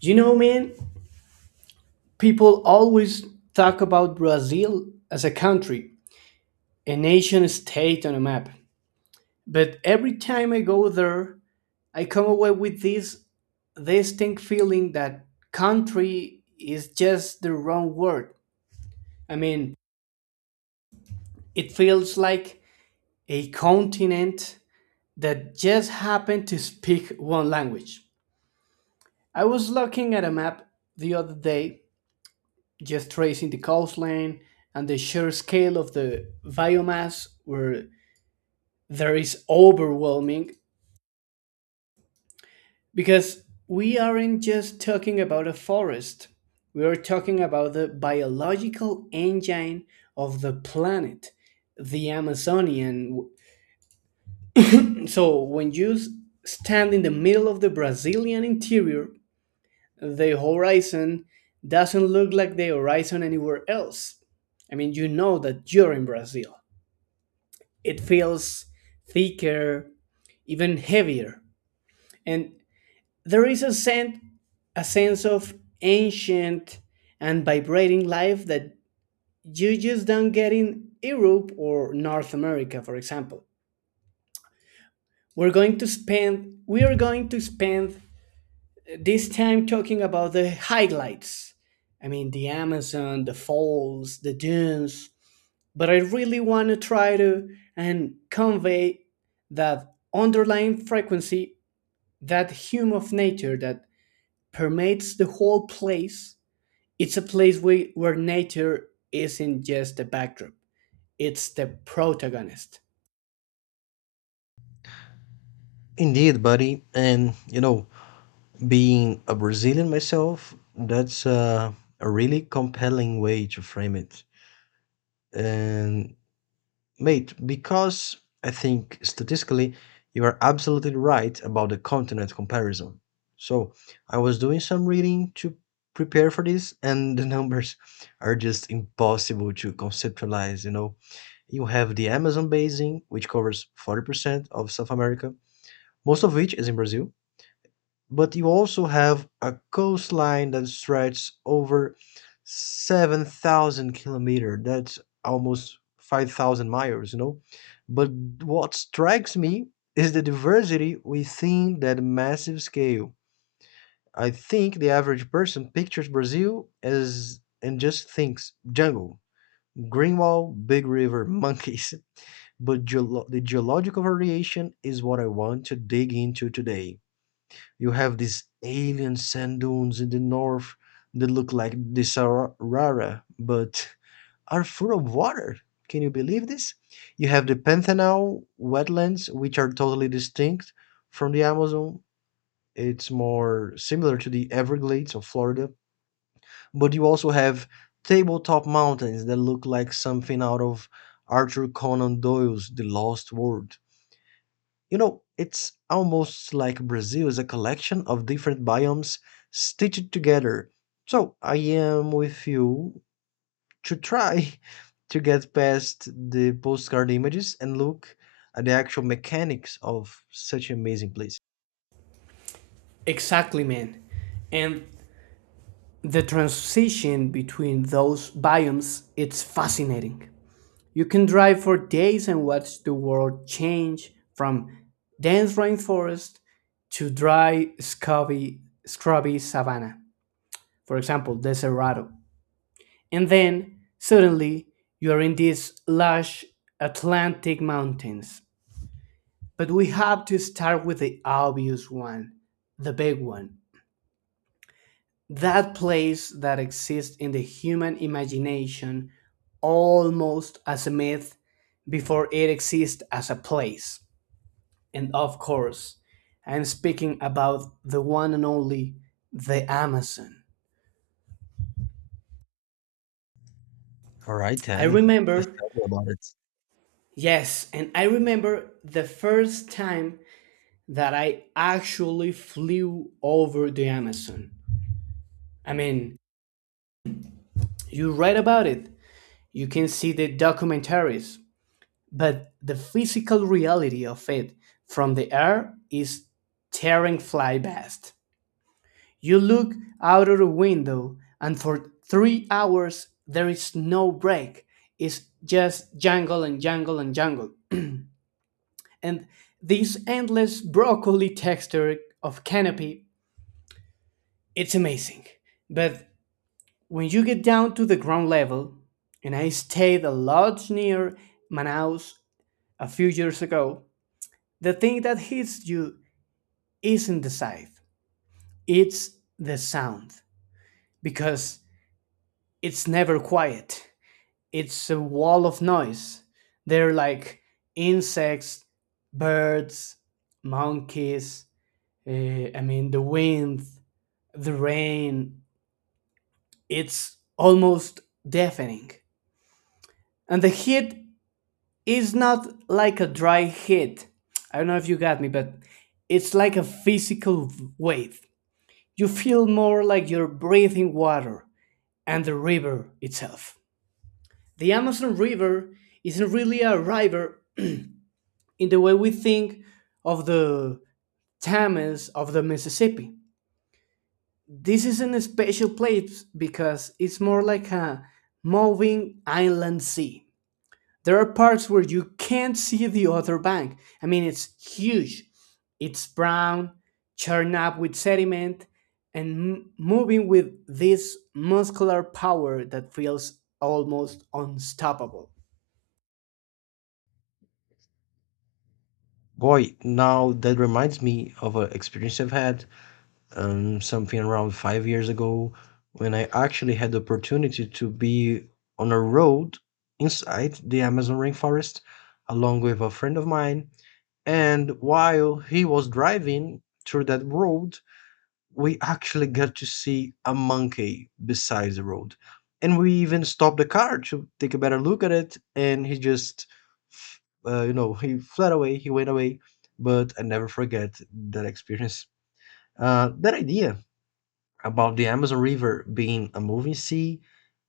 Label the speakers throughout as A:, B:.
A: You know, man, people always talk about Brazil as a country, a nation state on a map. But every time I go there, I come away with this distinct feeling that country is just the wrong word. I mean, it feels like a continent that just happened to speak one language. I was looking at a map the other day, just tracing the coastline and the sheer scale of the biomass, where there is overwhelming, because we aren't just talking about a forest, we are talking about the biological engine of the planet, the amazonian. So when you stand in the middle of the brazilian interior, the horizon doesn't look like the horizon anywhere else. I mean, you know that you're in Brazil. It feels thicker, even heavier. And there is a scent, a sense of ancient and vibrating life that you just don't get in Europe or North America, for example. We are going to spend this time talking about the highlights. I mean the Amazon, the falls, the dunes, but I really want to try to and convey that underlying frequency, that hum of nature that permeates the whole place. It's a place where nature isn't just a backdrop; it's the protagonist.
B: Indeed, buddy. And, you know, being a Brazilian myself, that's a really compelling way to frame it. And, mate, because I think statistically, you are absolutely right about the continent comparison. So, I was doing some reading to prepare for this, and the numbers are just impossible to conceptualize, you know. You have the Amazon basin, which covers 40% of South America, most of which is in Brazil but you also have a coastline that stretches over 7,000 kilometers. That's almost 5,000 miles, you know. But what strikes me is the diversity within that massive scale. I think the average person pictures Brazil as and just thinks jungle, green wall, big river, monkeys. But the geological variation is what I want to dig into today. You have these alien sand dunes in the north that look like the Sahara, but are full of water. Can you believe this? You have the Pantanal wetlands, which are totally distinct from the Amazon. It's more similar to the Everglades of Florida. But you also have tabletop mountains that look like something out of Arthur Conan Doyle's The Lost World. You know, it's almost like Brazil is a collection of different biomes stitched together. So I am with you to try to get past the postcard images and look at the actual mechanics of such an amazing place.
A: Exactly, man. And the transition between those biomes, it's fascinating. You can drive for days and watch the world change from dense rainforest to dry, scrubby savanna, for example, the and then suddenly you are in these lush Atlantic mountains. But we have to start with the obvious one, the big one. That place that exists in the human imagination almost as a myth before it exists as a place. And of course, I'm speaking about the one and only, the Amazon.
B: All right,
A: I
B: then.
A: remember,
B: Tell me about it.
A: yes, and I remember the first time that I actually flew over the Amazon. I mean, you read about it, you can see the documentaries, but the physical reality of it from the air is tearing fly past. You look out of the window, and for 3 hours there is no break. It's just jangle and jangle and jangle. And this endless broccoli texture of canopy, it's amazing. But when you get down to the ground level, and I stayed a lot near Manaus a few years ago, the thing that hits you isn't the sight, it's the sound, because it's never quiet. It's a wall of noise. They're like insects, birds, monkeys, I mean, the wind, the rain. It's almost deafening. And the heat is not like a dry heat. I don't know if you got me, but it's like a physical wave. You feel more like you're breathing water and the river itself. The Amazon River isn't really a river, in the way we think of the Thames of the Mississippi. This isn't a special place because it's more like a moving inland sea. There are parts where you can't see the other bank. I mean, it's huge. It's brown, churned up with sediment, and moving with this muscular power that feels almost unstoppable.
B: Boy, now that reminds me of an experience I've had. Something around 5 years ago when I actually had the opportunity to be on a road inside the Amazon rainforest along with a friend of mine. And while he was driving through that road, we actually got to see a monkey beside the road. And we even stopped the car to take a better look at it. And he just he fled away, he went away. But I never forget that experience. That idea about the Amazon River being a moving sea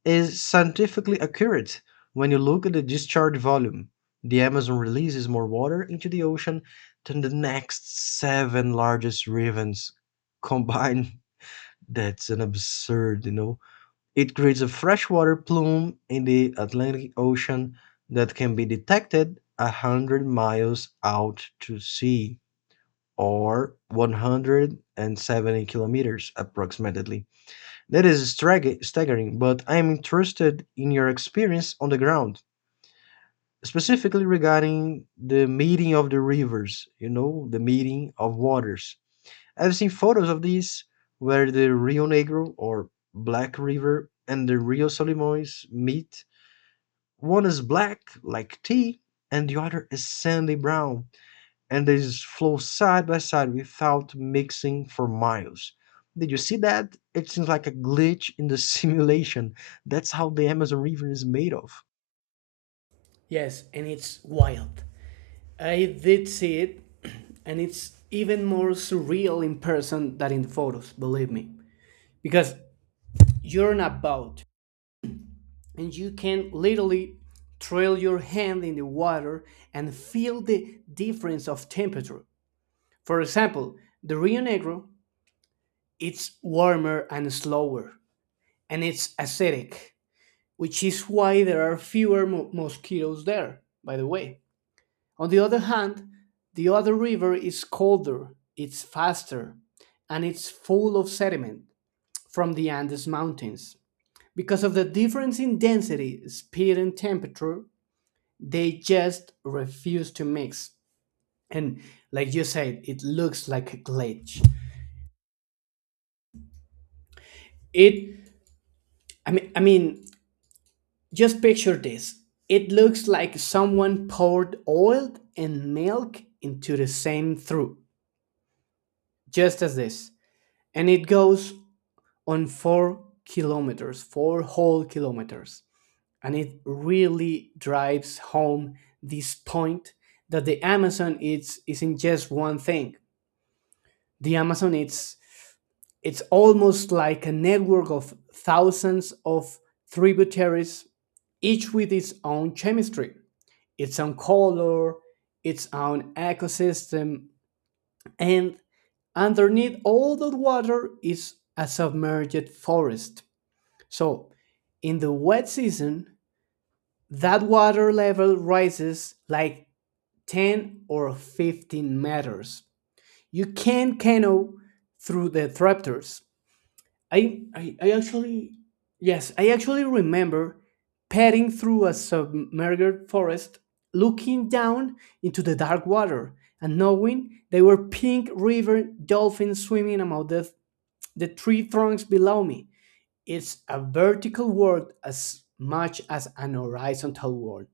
B: is scientifically accurate when you look at the discharge volume. The Amazon releases more water into the ocean than the next seven largest rivers combined. That's an absurd. It creates a freshwater plume in the Atlantic Ocean that can be detected 100 miles out to sea or 170 kilometers approximately. That is staggering, but I am interested in your experience on the ground, specifically regarding the meeting of the rivers, you know, the meeting of waters. I've seen photos of these where the Rio Negro or Black River and the Rio Solimões meet. One is black, like tea, and the other is sandy brown, and they just flow side by side without mixing for miles. Did you see that? It seems like a glitch in the simulation. That's how the Amazon River is made of.
A: Yes, and it's wild. I did see it, and it's even more surreal in person than in the photos, believe me. Because you're on a boat, and you can literally trail your hand in the water and feel the difference of temperature. For example, the Rio Negro, it's warmer and slower, and it's acidic, which is why there are fewer mosquitoes there, by the way. On the other hand, the other river is colder, it's faster, and it's full of sediment from the Andes Mountains. Because of the difference in density, speed, and temperature, they just refuse to mix. And like you said, it looks like a glitch. It, I mean, just picture this. It looks like someone poured oil and milk into the same trough, just as this. And it goes on 4 kilometers, 4 whole kilometers. And it really drives home this point that the Amazon isn't just one thing. The Amazon, it's almost like a network of thousands of tributaries, each with its own chemistry, its own color, its own ecosystem, and underneath all that water is a submerged forest. So, in the wet season, that water level rises like 10 or 15 meters. You can canoe through the trapdoors. I, I, I actually, yes, I actually remember padding through a submerged forest, looking down into the dark water and knowing there were pink river dolphins swimming among the tree trunks below me. It's a vertical world as much as an horizontal world.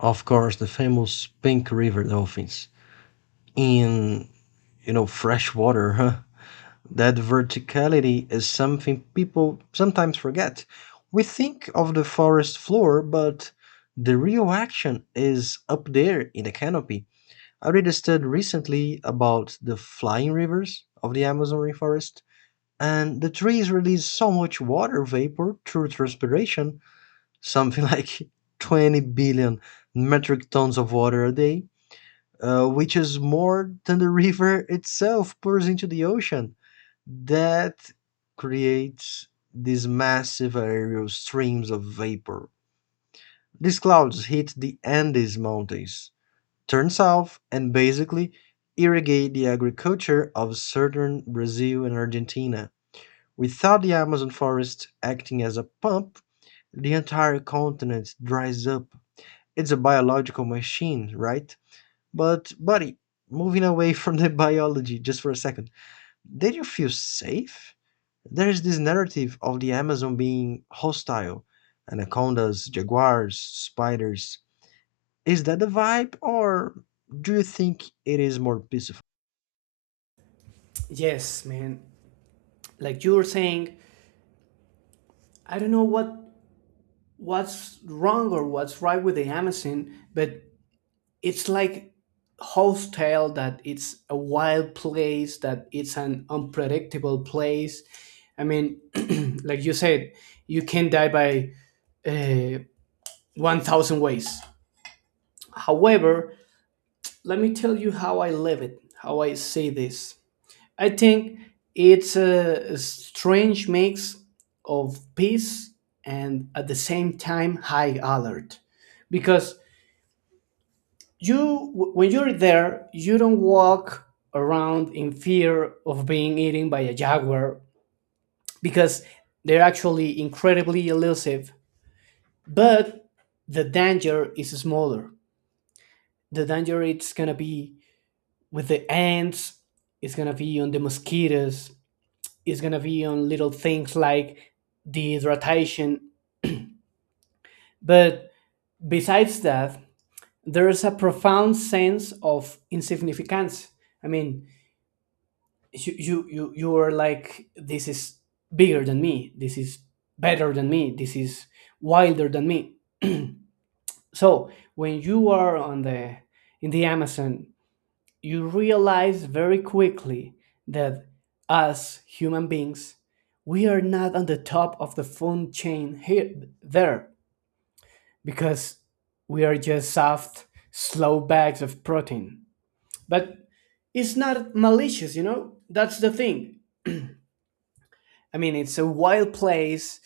B: Of course, the famous pink river dolphins in, you know, fresh water, huh? That verticality is something people sometimes forget. We think of the forest floor, but the real action is up there in the canopy. I read a study recently about the flying rivers of the Amazon rainforest, and the trees release so much water vapor through transpiration, something like 20 billion metric tons of water a day, which is more than the river itself pours into the ocean. That creates these massive aerial streams of vapor. These clouds hit the Andes Mountains, turn south and basically irrigate the agriculture of southern Brazil and Argentina. Without the Amazon forest acting as a pump, the entire continent dries up. It's a biological machine, right? But, buddy, moving away from the biology just for a second, did you feel safe? There's this narrative of the Amazon being hostile anacondas, jaguars, spiders. Is that the vibe, or do you think it is more peaceful?
A: Yes, man. Like you were saying, I don't know what's wrong or what's right with the Amazon, but it's like Host tale that it's a wild place, that it's an unpredictable place. I mean, like you said, you can die by uh, 1,000 ways. However, let me tell you how I live it, how I see this. I think it's a strange mix of peace and at the same time high alert because you when you're there, you don't walk around in fear of being eaten by a jaguar, because they're actually incredibly elusive, but the danger is smaller, the danger it's going to be with the ants, it's going to be on the mosquitoes, is going to be on little things like dehydratation. But besides that, there is a profound sense of insignificance. I mean, you are like, this is bigger than me, this is better than me, this is wilder than me. So when you are on the in the Amazon, you realize very quickly that, as human beings, we are not on the top of the food chain here there, because we are just soft, slow bags of protein. But it's not malicious. That's the thing. I mean, it's a wild place.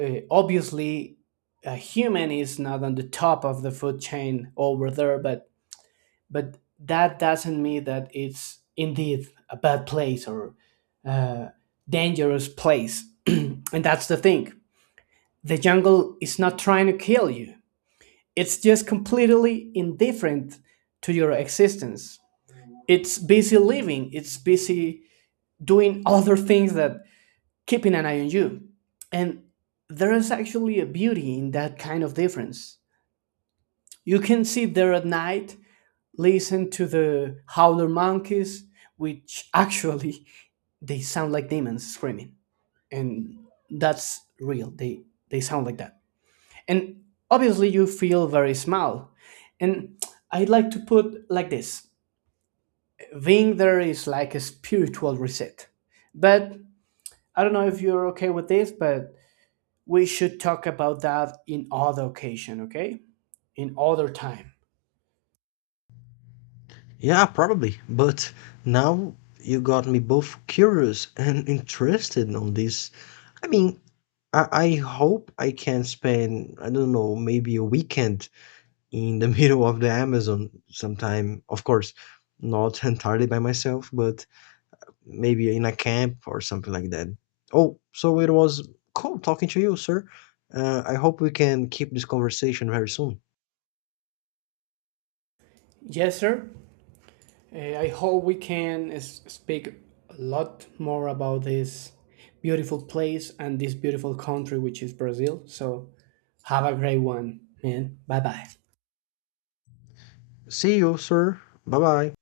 A: Obviously, a human is not on the top of the food chain over there, but that doesn't mean that it's indeed a bad place or uh, dangerous place. And that's the thing. The jungle is not trying to kill you, it's just completely indifferent to your existence. It's busy living, it's busy doing other things that keeping an eye on you. And there is actually a beauty in that kind of difference. You can sit there at night, listen to the howler monkeys, which actually they sound like demons screaming, and that's real, they sound like that. And obviously you feel very small, and I would like to put like this: being there is like a spiritual reset, but I don't know if you're okay with this, but we should talk about that in other occasion, okay, in other time.
B: Yeah, probably. But now you got me both curious and interested on this. I mean, I hope I can spend, I don't know, maybe a weekend in the middle of the Amazon sometime. Of course, not entirely by myself, but maybe in a camp or something like that. Oh, so it was cool talking to you, sir. I hope we can keep this conversation very soon.
A: Yes sir. I hope we can speak a lot more about this beautiful place and this beautiful country, which is Brazil. So, have a great one, man. Bye bye.
B: See you, sir. Bye bye.